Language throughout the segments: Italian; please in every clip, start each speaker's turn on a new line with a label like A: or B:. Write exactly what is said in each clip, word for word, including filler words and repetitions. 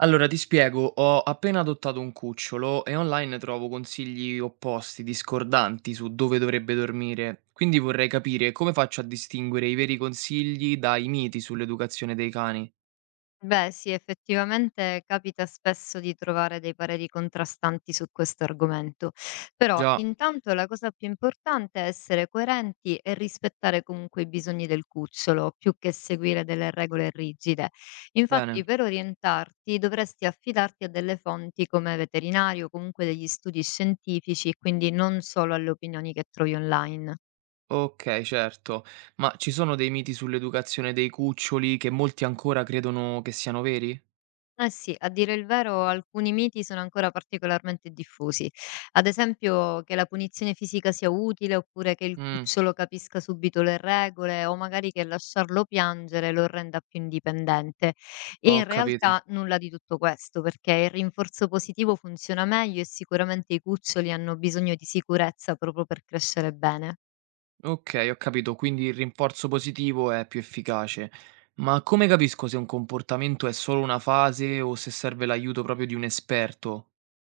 A: Allora ti spiego, ho appena adottato un cucciolo e online trovo consigli opposti, discordanti su dove dovrebbe dormire, quindi vorrei capire come faccio a distinguere i veri consigli dai miti sull'educazione dei cani.
B: Beh, sì, effettivamente capita spesso di trovare dei pareri contrastanti su questo argomento, però
A: Già,
B: intanto la cosa più importante è essere coerenti e rispettare comunque i bisogni del cucciolo, più che seguire delle regole rigide.
A: bene,
B: Infatti, per orientarti dovresti affidarti a delle fonti come veterinario, comunque degli studi scientifici, quindi non solo alle opinioni che trovi online.
A: ok, certo, ma ci sono dei miti sull'educazione dei cuccioli che molti ancora credono che siano veri?
B: Eh sì, a dire il vero alcuni miti sono ancora particolarmente diffusi. Ad esempio che la punizione fisica sia utile, oppure che il
A: Mm,
B: cucciolo capisca subito le regole, o magari che lasciarlo piangere lo renda più indipendente. E
A: ho
B: in
A: capito.
B: realtà nulla di tutto questo, perché il rinforzo positivo funziona meglio e sicuramente i cuccioli hanno bisogno di sicurezza proprio per crescere bene.
A: Okay, ho capito, quindi il rinforzo positivo è più efficace. Ma come capisco se un comportamento è solo una fase o se serve l'aiuto proprio di un esperto?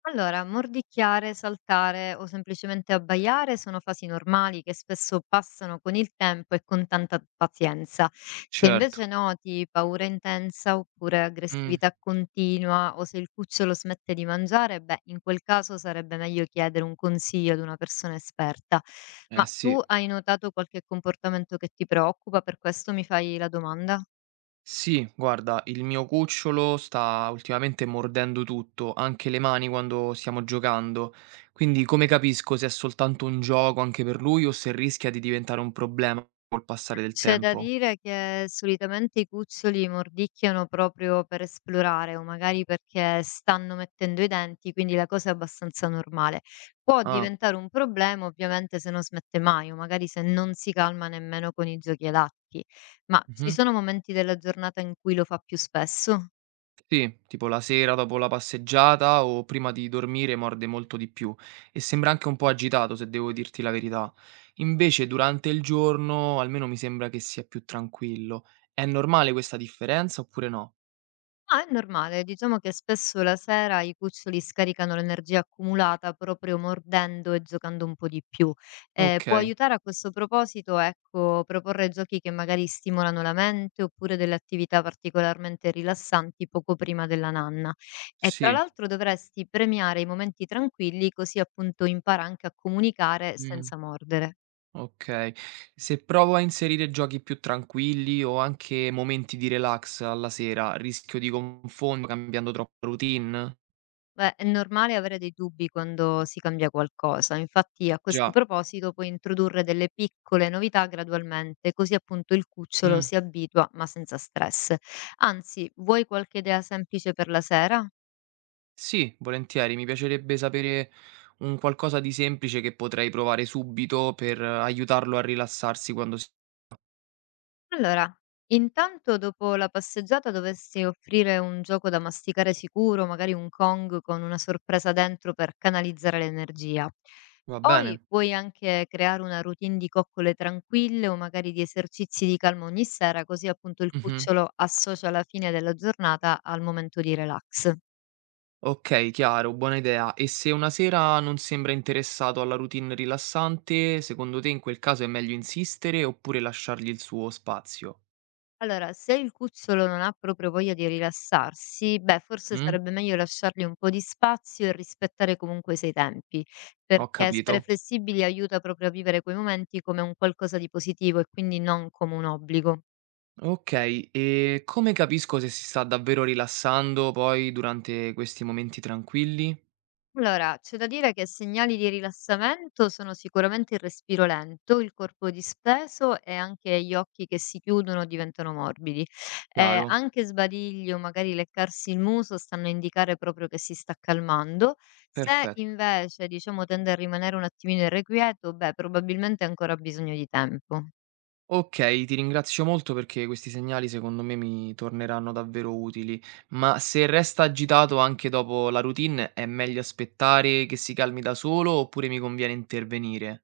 B: Allora, mordicchiare, saltare o semplicemente abbaiare sono fasi normali che spesso passano con il tempo e con tanta pazienza. Se
A: Certo.
B: invece noti paura intensa oppure
A: Mh,
B: aggressività continua o se il cucciolo smette di mangiare, beh, in quel caso sarebbe meglio chiedere un consiglio ad una persona esperta.
A: eh
B: Ma
A: sì.
B: tu hai notato qualche comportamento che ti preoccupa? Per questo mi fai la domanda?
A: Sì, guarda, il mio cucciolo sta ultimamente mordendo tutto, anche le mani quando stiamo giocando. Quindi come capisco se è soltanto un gioco anche per lui o se rischia di diventare un problema col passare del
B: C'è da
A: tempo?
B: dire che solitamente i cuccioli mordicchiano proprio per esplorare o magari perché stanno mettendo i denti, quindi la cosa è abbastanza normale. Può
A: Ah,
B: diventare un problema ovviamente se non smette mai o magari se non si calma nemmeno con i giochi adatti, ma ci
A: mh-mh.
B: sono momenti della giornata in cui lo fa più spesso?
A: Sì, tipo la sera dopo la passeggiata o prima di dormire morde molto di più e sembra anche un po' agitato, se devo dirti la verità. Invece durante il giorno almeno mi sembra che sia più tranquillo. È normale questa differenza oppure no?
B: No, è normale. Diciamo che spesso la sera i cuccioli scaricano l'energia accumulata proprio mordendo e giocando un po' di più. Eh, può
A: Okay,
B: aiutare a questo proposito, ecco, proporre giochi che magari stimolano la mente oppure delle attività particolarmente rilassanti poco prima della nanna. E tra
A: sì,
B: l'altro dovresti premiare i momenti tranquilli così appunto impara anche a comunicare
A: mh,
B: senza mordere.
A: okay. Se provo a inserire giochi più tranquilli o anche momenti di relax alla sera, rischio di confondermi cambiando troppo routine?
B: Beh, è normale avere dei dubbi quando si cambia qualcosa. Infatti, a questo
A: Già,
B: proposito, puoi introdurre delle piccole novità gradualmente, così appunto il cucciolo
A: mh.
B: si abitua ma senza stress. Anzi, vuoi qualche idea semplice per la sera?
A: Sì, volentieri, mi piacerebbe sapere un qualcosa di semplice che potrei provare subito per eh, aiutarlo a rilassarsi quando si
B: Allora, intanto dopo la passeggiata dovresti offrire un gioco da masticare sicuro, magari un Kong con una sorpresa dentro per canalizzare l'energia.
A: va bene?
B: Poi puoi anche creare una routine di coccole tranquille o magari di esercizi di calma ogni sera, così appunto il
A: Mh-mh.
B: cucciolo associa la fine della giornata al momento di relax.
A: Okay, chiaro, buona idea. E se una sera non sembra interessato alla routine rilassante, secondo te in quel caso è meglio insistere oppure lasciargli il suo spazio?
B: Allora, se il cucciolo non ha proprio voglia di rilassarsi, beh, forse
A: Mh?
B: sarebbe meglio lasciargli un po' di spazio e rispettare comunque i suoi tempi,
A: Ho
B: perché essere
A: capito.
B: flessibili aiuta proprio a vivere quei momenti come un qualcosa di positivo e quindi non come un obbligo.
A: Okay, e come capisco se si sta davvero rilassando poi durante questi momenti tranquilli?
B: Allora, c'è da dire che segnali di rilassamento sono sicuramente il respiro lento, il corpo dispeso e anche gli occhi che si chiudono o diventano morbidi. Eh,
A: Chiaro,
B: anche sbadiglio, magari leccarsi il muso, stanno a indicare proprio che si sta calmando. Se
A: perfetto.
B: invece, diciamo, tende a rimanere un attimino irrequieto, beh, probabilmente ha ancora bisogno di tempo.
A: Okay, ti ringrazio molto perché questi segnali secondo me mi torneranno davvero utili, ma se resta agitato anche dopo la routine è meglio aspettare che si calmi da solo oppure mi conviene intervenire?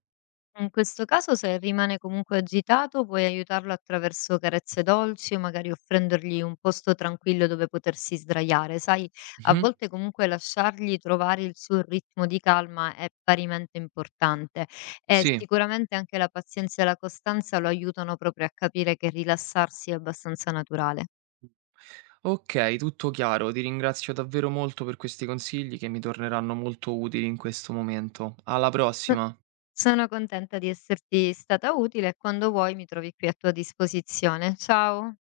B: In questo caso, se rimane comunque agitato, puoi aiutarlo attraverso carezze dolci o magari offrendogli un posto tranquillo dove potersi sdraiare. Sai, a
A: Mh-mh.
B: volte comunque lasciargli trovare il suo ritmo di calma è parimente importante e
A: Sì.
B: sicuramente anche la pazienza e la costanza lo aiutano proprio a capire che rilassarsi è abbastanza naturale.
A: Okay, tutto chiaro. Ti ringrazio davvero molto per questi consigli che mi torneranno molto utili in questo momento. Alla
B: Eh,
A: prossima.
B: Sono contenta di esserti stata utile e quando vuoi mi trovi qui a tua disposizione. Ciao!